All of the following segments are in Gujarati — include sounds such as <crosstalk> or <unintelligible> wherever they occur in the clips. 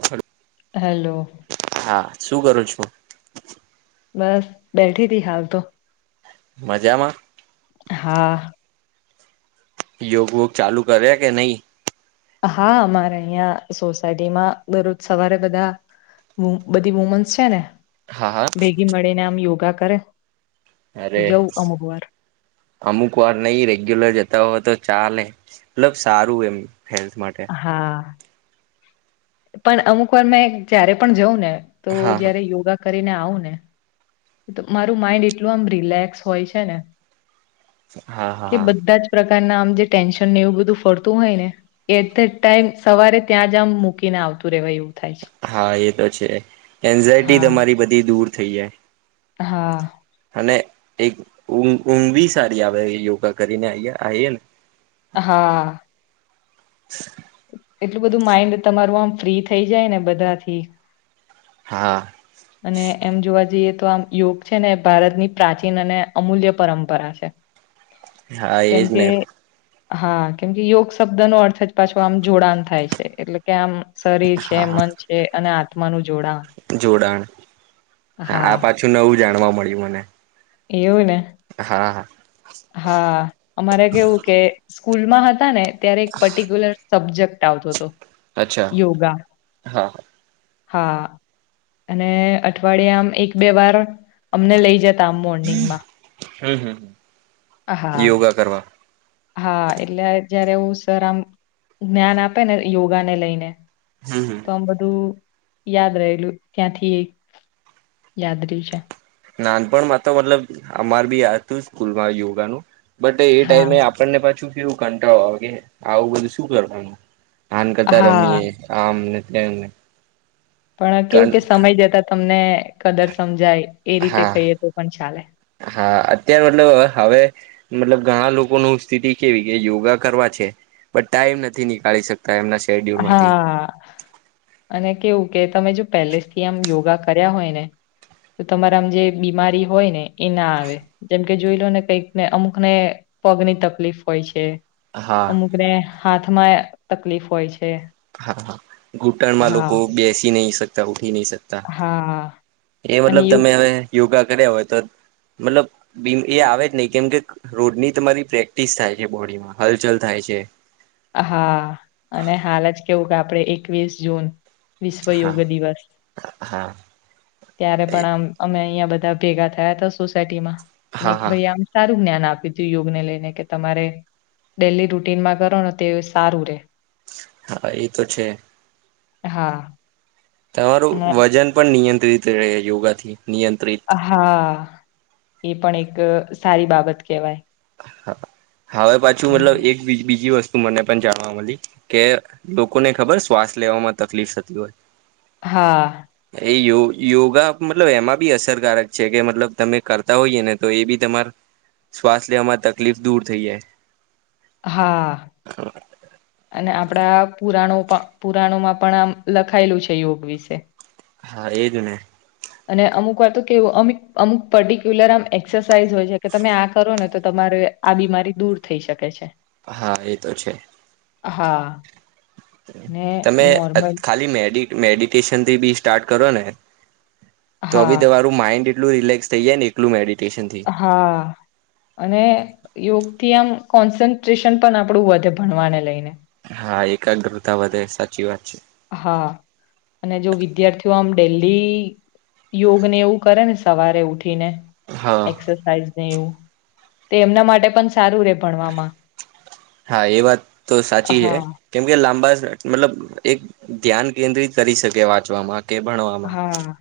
હ હલો હા શું કરું છું? બસ બેઠી તી હાલ તો મજામાં હા યોગવોગ ચાલુ કરે કે નહી હા અમારે અહં સોસાયટીમાં દરરોજ સવારે બધા બધી વુમન્સ છે ને હા હા ભેગી મળીને આમ યોગા કરે. તો અરે જવું અમુક વાર અમુક વાર નઈ રેગ્યુલર જતા હો તો ચાલે મતલબ સારું એમ હેલ્થ માટે હા પણ અમુક વાર મેં જય્યારે પણ જઉં ને તો હા જયારે યોગા કરીને આવું ને મારું માઈન્ડ એટલું આમ રિલેક્સ હોય છે ને હા હા હા કાર ના આમ જે ટેન્શન ને એવું બધું ફરતું હોય ને એટ ધ ટાઈમ સવારે ત્યાં જ આમ મૂકીને આવે. તું રેવાયું. હા એ તો છે એન્ઝાયટી હા તમારી બધી દૂર થઈ જાય. હા અને એક ઊઘવી સારી આવે યોગા કરીને આ આએ ને હા <inaudible> એટલું બધું માઈન્ડ તમારું આમ ફ્રી થઈ જાય ને બધાથી હા અને એમ જોવા જઈએ તો આમ યોગ છે ને એ ભારતની પ્રાચીન અને અમૂલ્ય પરંપરા છે. હા એજ કેમ કે ને હા કેમકે યોગ શબ્દ નો અર્થ જ પાછો આમ જોડાણ થાય છે એટલે કે આમ શરીર છે હા હા મન છે અને આત્માનુંું જોડાણ હા આ પાછું નવું જાણવા મળ્યું મને એવું ને હા હા હા અમારે કેવું કે સ્કૂલમાં હતા ને ત્યારે એક પર્ટિક્યુલર સબ્જેક્ટ આવતો હતો. અચ્છા યોગા હા હ હા અને અઠવાડિયામ એક બે વાર અમને લઈ જતા તા મોર્નિંગમાં હમ હમ હા યોગા કરવા હા એટલે જયારે એ સર આમ જ્ઞાન આપે ને યોગાને લઈને હમ હમ તો આમ બધું યાદ રહેલું ત્યાંથી યાદ રહ્યું છે. નાનપણમાં તો મતલબ અમાર બી હતું સ્કૂલમાં યોગાનું બટ એ હા ટાઈમે આપણને પાછું કેવું કંટાળો આવે કે આવું બધું શું કરવું આન કરતા હા રમીએ આમ ને તેમ‌ને પણ કેવું કે સમય જતા તમને કદર સમજાય એ રીતે હા કહીએ તો પણ ચાલે હા અત્ય્યારે મતલબ હવે મતલબ ઘણા લોકો ન સ્થિતિ કેવી કે યોગા કરવા છે, પણ ટાઈમ નથી, નીકાળી શક હા, અને કેવું કે તમે જો પેલેસ થી, આમ યોગા કર્યા હોય, ને તો તમારામ જે બીમારી હોય, ને એ ના આવે જેમકે જોઈ, લો ને કઈકને અમુકને પગની તકલીફ હોય છે, હા અમુકને હાથમાં તકલીફ હોય છે. હા, હા ઘૂંટણમા હા લોકો બેસી નહી, શકતા. નકતા, હા એ અને મતલબ યુગ તમે હવે, યોગા કર્યા હોય તો મતલબ એ આવે જ નહીિ, કેમ કે રોડની તમારી પ્રેક્ટિસ થાય છે, બોડીમાં હલચલ થાય છે. હા, અને હાલ જ કેવું, કે આપણે એકવીસ જૂન વિશ્વ યોગ હા દિવસ, હા. ત્યારે એ પણ આમ અમે અં બધા ભેગા થયા, હતા સોસાયટીમાં અને હા હા ભાઈ આમ જ્ઞાન આપીું યોગને લઈને, કે તમારે ડેલી રૂટીનમાં કરો ને તે સારું રે હા, એ તો છે. હા. તમારું અને વજન પણ નિયંત્રિત રહે, યોગા થી હા, એ પણ એક સારી બાબત, કેહેવાય હ હવે, પાછું મતલબ એક બીજી વસ્તુ તું મને પણ જાણવા મળી કે લોકોને, ખબર શ્વાસ લેવામાં તકલીફ થતી, હોય હા. એયો યોગા મતલબ એમાં બી અસરકારક છે, કે મતલબ તમે કરતા હોઈએ ને તો એ બી તમાર શ્વાસ લેવામાં, તકલીફ દૂર થઈ, જાય હા. અને આપણા પુરાણો પુરાણોમાં પણ આમ લખાયેલું છે, યોગ વિશે હા, એજને અને અમુક વાર, તો કેવું અમુક અમુક પર્ટિક્યુલર આમ એક્સરસાઇઝ હોય છે, કે તમે આ કરો ને તો તમાર આ બીમારી દૂર થઈ, શકે છે. હા, એ તો છે હા. ને તમે નોર્મલ ખાલી મેડી મેડિટેશનથી બી સ્ટાર્ટ કરો ને તો હી, હા, તમારું માઇન્ડ એું રિલેક્ થઈ, જ ને એલું મે હા, અને યોગ ત્યા આમ કોન્સન્ટ્રેશન પણ આપણું વધે, ભણવાને લઈને હા, એક હા, અને જો વિદ્યાર્થીઓ આમ ડેલી યોગ, ને એવું કરે ને સવારે ઉઠી ને હા એક્સરસાઇઝ, ને એવું તે એમના માટે પણ સારું, રે ભણવામાં હા, એ વાત તો સાચી છે, હા, કેમ કે લાંબા મતલબ એક ધ્યાન, કેન્દ્રિત કરી શકે વાંચવામાં કે ભણવામા હા,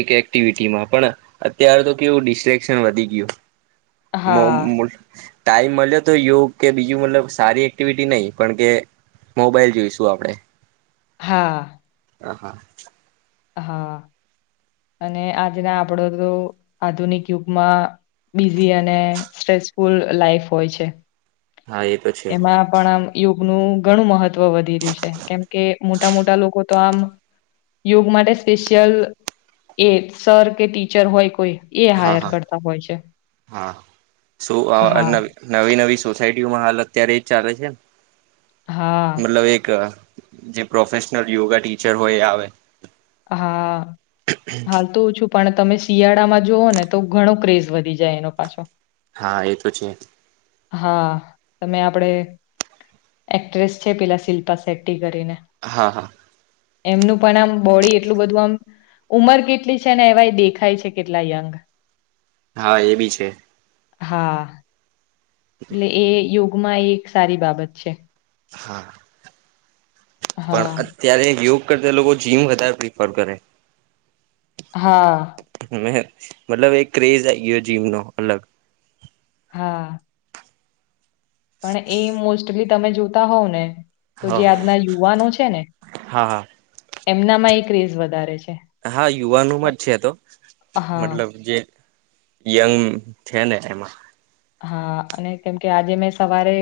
એક એક્ટિવિટીમા પણ અત્ય્યારે, તો કેવું ડિસ્ટ્રેક્શન વધી ગયું હા, <unintelligible> ટાાઈ મળ. તો યોગ કે બીજું મતલબ સારી એક્ટિવિટી નહીિ, પણ કે મોબાઈલ જોઈશું આપણેે હા. હહા હા, અને આજના આપડો, તો આધુનિક યુગમાં બિઝી, અને સ્ટ્રેસફુલ લાાઈફ હોય છે હા એ તો છે. એમાં, પણ આમ ઔ. નું ઘણું મહત્વ વધી રહ્યું છે. કેમકે મોટા મોટા લોકો તો આમ યોગ માટે સ્પેશિયલ એ સર કે ટીચર હોય કોઈ એ હા હાયર હા કરતા હોય છે. હા, શું આ હા નવી નવી સોસાયટીઓમાં હાલ અત્યારે જ ચાલે છેને. હા મતલબ, એક જે પ્રોફેશનલ યોગા ટીચર હોય એ આવે. હા! હાલ તો ઓછું પણ તમે શિયાળામાં જુઓ ને તો ઘણો ક્રેઝ વધી જાય, એનો પાછો હા એ તો છે. હા તમે આપડે એક્ટ્રેસ છે. પેલા શિલ્પા સેટ્ટી કરીને, હા હા એમનું પણ આમ બોડી એટલું બધું આમ, ઉમર કેટલી છે ને? એવાય દેખાય છે. કેટલા યંગ હા, એ બી છે. હા! એટલે, એ યોગમાં એ એક સારી બાબત છે. હા, હા પણ અત્યારે યોગ કરતા, લોકો જીમ વધારે પ્રિફર કરે. હા! મતલબ એક ક્રેઝ આયી ગ્યો જીમનો અલગ હા! પણ, એ મોસ્ટલી તમે જોતા હોવ ને તો જે હા આજના યુવાનો છે ને, હા હા એમનામાં એ ક્રેઝ વધારે છે. હા યુવાનોમાં જ છે તો હા મતલબ જે યંગ છે ને એમાં, હા અને કેમ કે આજે મેં સવારે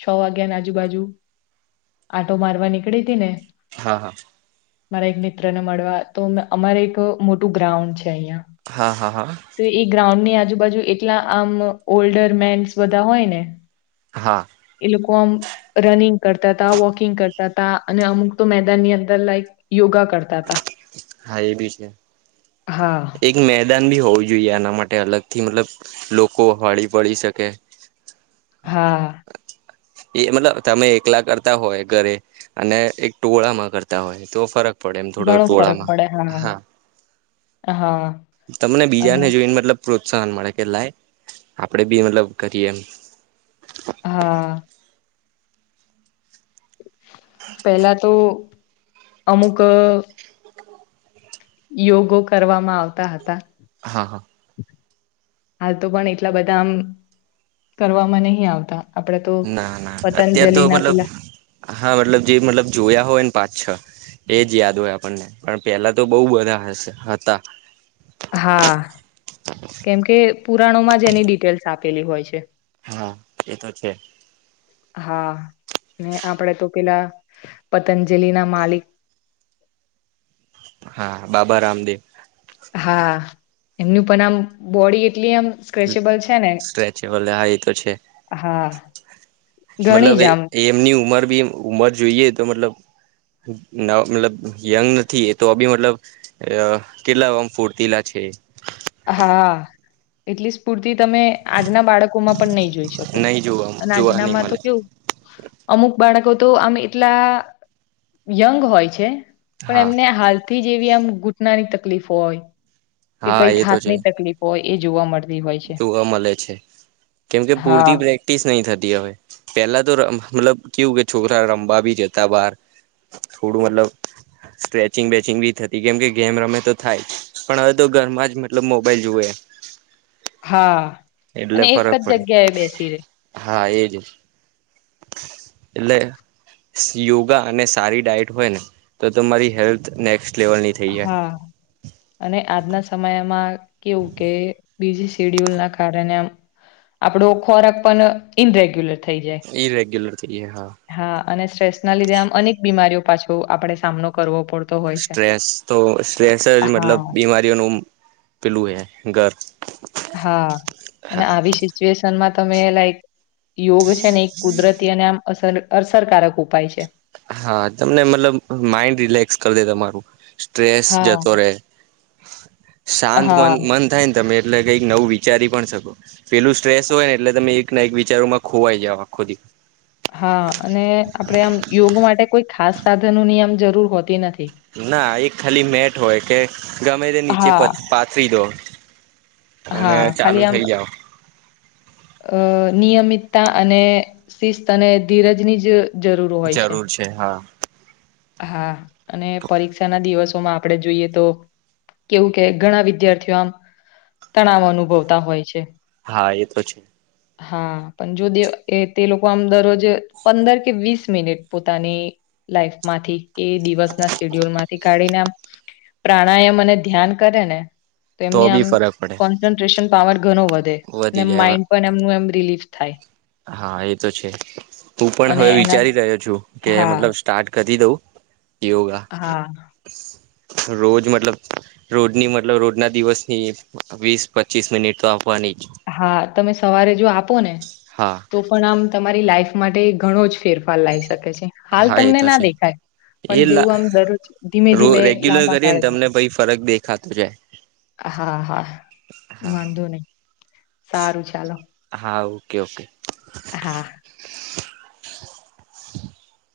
છ વાગ્યાની આજુબાજુ, આંટો મારવા નીકળી હતી ને! હા હા! મારા એક મિત્ર ને મળવા તો, અમારે એક મોટું ગ્રાઉન્ડ છે. હા હા હા <inaudible> તો એ ગ્રાઉન્ડ ની આજુબાજુ એટલા આમ ઓલ્ડર મેન્સ બધા હોય ને! હા! અમુક આમ રનિંગ કરતા હતા, વોકિંગ કરતા હતા અને અમુક તો મેદાનની અંદર લાયક યોગા કરતા તા હા એ ભી છે. હા એક મેચ દાન બી હોવું જોઈએ આના માટે અલગ થી, મતલબ લોકો હળી પડી શકે. હા, એ મતલબ તમે એકલા કરતા હોય ઘરે, અને એક ટોળામાં કરતા હોય તો, ફરક પડે એમ થોડો ઘણો ફરક ટોળામાં પડે હા હા તમને અને બીજાને જોઈ ને મતલબ પ્રોત્સાહન મળે કે, લાય આપડે બી મતલબ કરીએ એમ, હા! પેલા તો અમુક! યોગો કરવામાં આવતા હતા. હા હા હાલ તો પણ, એટલા બધા આમ કરવામાં નહી આવતા. આપડે તો ના ના અત્યાર તો, પતંજલિ ના મતલબ પેલા હા, મતલબ જે મતલબ જોયા હોયને પાંચ, છ એજ યાદ હોય આપણને, પણ પેલા તો બહુ બધા હશે હતા. હા કેમકે, પુરાણોમાં જ એની ડિટેલ્સ આપેલી હોય છે. હા, એ તો છે. હા ને આપડે તો, પેલા પતંજલી ના માલિક હા બાબા રામદેવ! હા એમનું પણ આમ બોડી એટલી આમ સ્ક્રેચેબલ છે ને સ્ટ્રેચેબલ હા એ તો છે. હા ઘણી મતલબ જ આમ એમની ઉંમર બી ઉમર જોઈએ તો મતલબ મતલબ યંગ નથી એ તો અ બી મતલબ, કેટલામ ફૂર્તીલા છે. હા, એટલી સ્પૂર્તિ તમે આજના બાળકો માં પણ નહી જોઈ શકો. નહી જોવા જોવા નહી રાનામા મળે તો કેવું અમુક બાળકો તો આમ એટલા યંગ હોય છે, પણ હા એમને હાલ થી જેવી આમ ઘૂટનાની તકલીફો હોય હા કંઈક એ તો હાથ છે ની તકલીફ હોય એ જોવા મળતી. હોય છે જોવા મળે છે. કેમકે હા પૂરતી પ્રેક્ટિસ નહી થતી હવે, પેલા તો મતલબ ક્યુ કે છોકરા રમવા ભી જતા બહાર, થોડું મતલબ સ્ક્રેચિંગ વેચિંગ બી થતી કેમ કે ગેમ રમે તો થાય, પણ હવે તો ઘરમાં જ મતલબ મોબાઈલ જોવે. <inaudible> હા એટલે અને એક ફરક જ પડે, જગ્યાએ બેસી રે હા એજ. <inaudible> એટલે યોગા અને સારી ડાયટ હોય ને, તો તમારી હેલ્થ નેક્સ્ટ લેવલની થઈ જાય હા, અને આજના સમયમાં કેવું કે બીજી શેડ્યુલ ના કારણે આપણો ખોરાક પણ ઇનરેગ્યુલર થઈ જાય. એ ર ગેલ હા અને સ્ટ્રેસ ના લીધે આમ અનેક બીમારીઓ પાછો આપડણે સામનો કરવો પડતો હોય છે. સ્ટ્રેસ તો સ્ટ્રેસ જ હા મતલબ બીમારીઓનું પેલું હે ઘર. હા, અને હા આવી સિચ્યુએશનમાં તમે લાઈક યોગ છે ને એક કુદરતી અને આમ અ અસરકારક ઉપાય છે. હા તમને મતલબ માઇન્ડ રિલેક્સ કરી દે તમારું. ટ્રેસ હા જતોરે. શાંત મન હા મન થાય ને તમે એટલે કઈક નવું વિચારી પણ શકો, પેલું સ્ટ્રેસ હોય ને એટલે તમે એક ના એક વિચારોમાં ખોવાઈ જઓ આખો દી. હા અને આપડે આમ યોગ માટે કોઈ ખાસ સાધનોની આમ જરૂર હોતી નથી. ના એક ખાલી મેટ હોય કે ગમે તે નીચે હા પાથરી દો. હા ચાલુ ખાલી આમ થઇ જાવ. અ નિયમિતતા અને શિસ્ત અને ધીરજની જ જરૂર હોય જરૂર છે હા. હા અને પરીક્ષા ના દિવસોમાં આપ આપડણે જોઈએ તો, કેવું કે ઘણા વિદ્યાર્થીઓ આમ તણાવ અનુભવતા હોય છે. હા એ તો છે. હા પણ જો દે તે લોકો આમ દરરોજ પંદર કે વીસ મિનિટ પોતાની લાઈફ માંથી કે દિવસ ના શેડ્યુલ માંથી કાઢીને આમ પ્રાણાયામ અને ધ્યાન કરે ને તો એમની બી આમ ફરક પડે કોન્સન્ટ્રેશન પાવર ઘણો વધે, વધી અને જાય માઇન્ડ પણ એમનું એમ રિલીફ થાય હા એ તો છે, હું પણ અને હવે એના વિચારી રહ્યો છું કે હા મતલબ સ્ટાર્ટ કદી દઉં. યોગા હા. રોજ મતલબ રોજની મતલબ રોજના દિવસની વીસ પચીસ મિનિટ તો આવવાની જ. હા તમે સવારે જો આપો ને, હા તો પણ આમ તમારી લાઈફ માટે ઘણો જ ફેરફાર લાવ શકે છે, હાલ હા એ તમને તો ના છે દેખાય. પણ એ લા જેવું આમ દરરોજ ધીમે રો ધીમે રેગ્યુલર લાંબા કરીએ ને કાળે લ તમને ભાઈ ફરક દેખાતો જાય હા હા, હા વાંધો નહી, સારું ચાલો. હા ઓકે ઓકે. હા. હ <inaudible>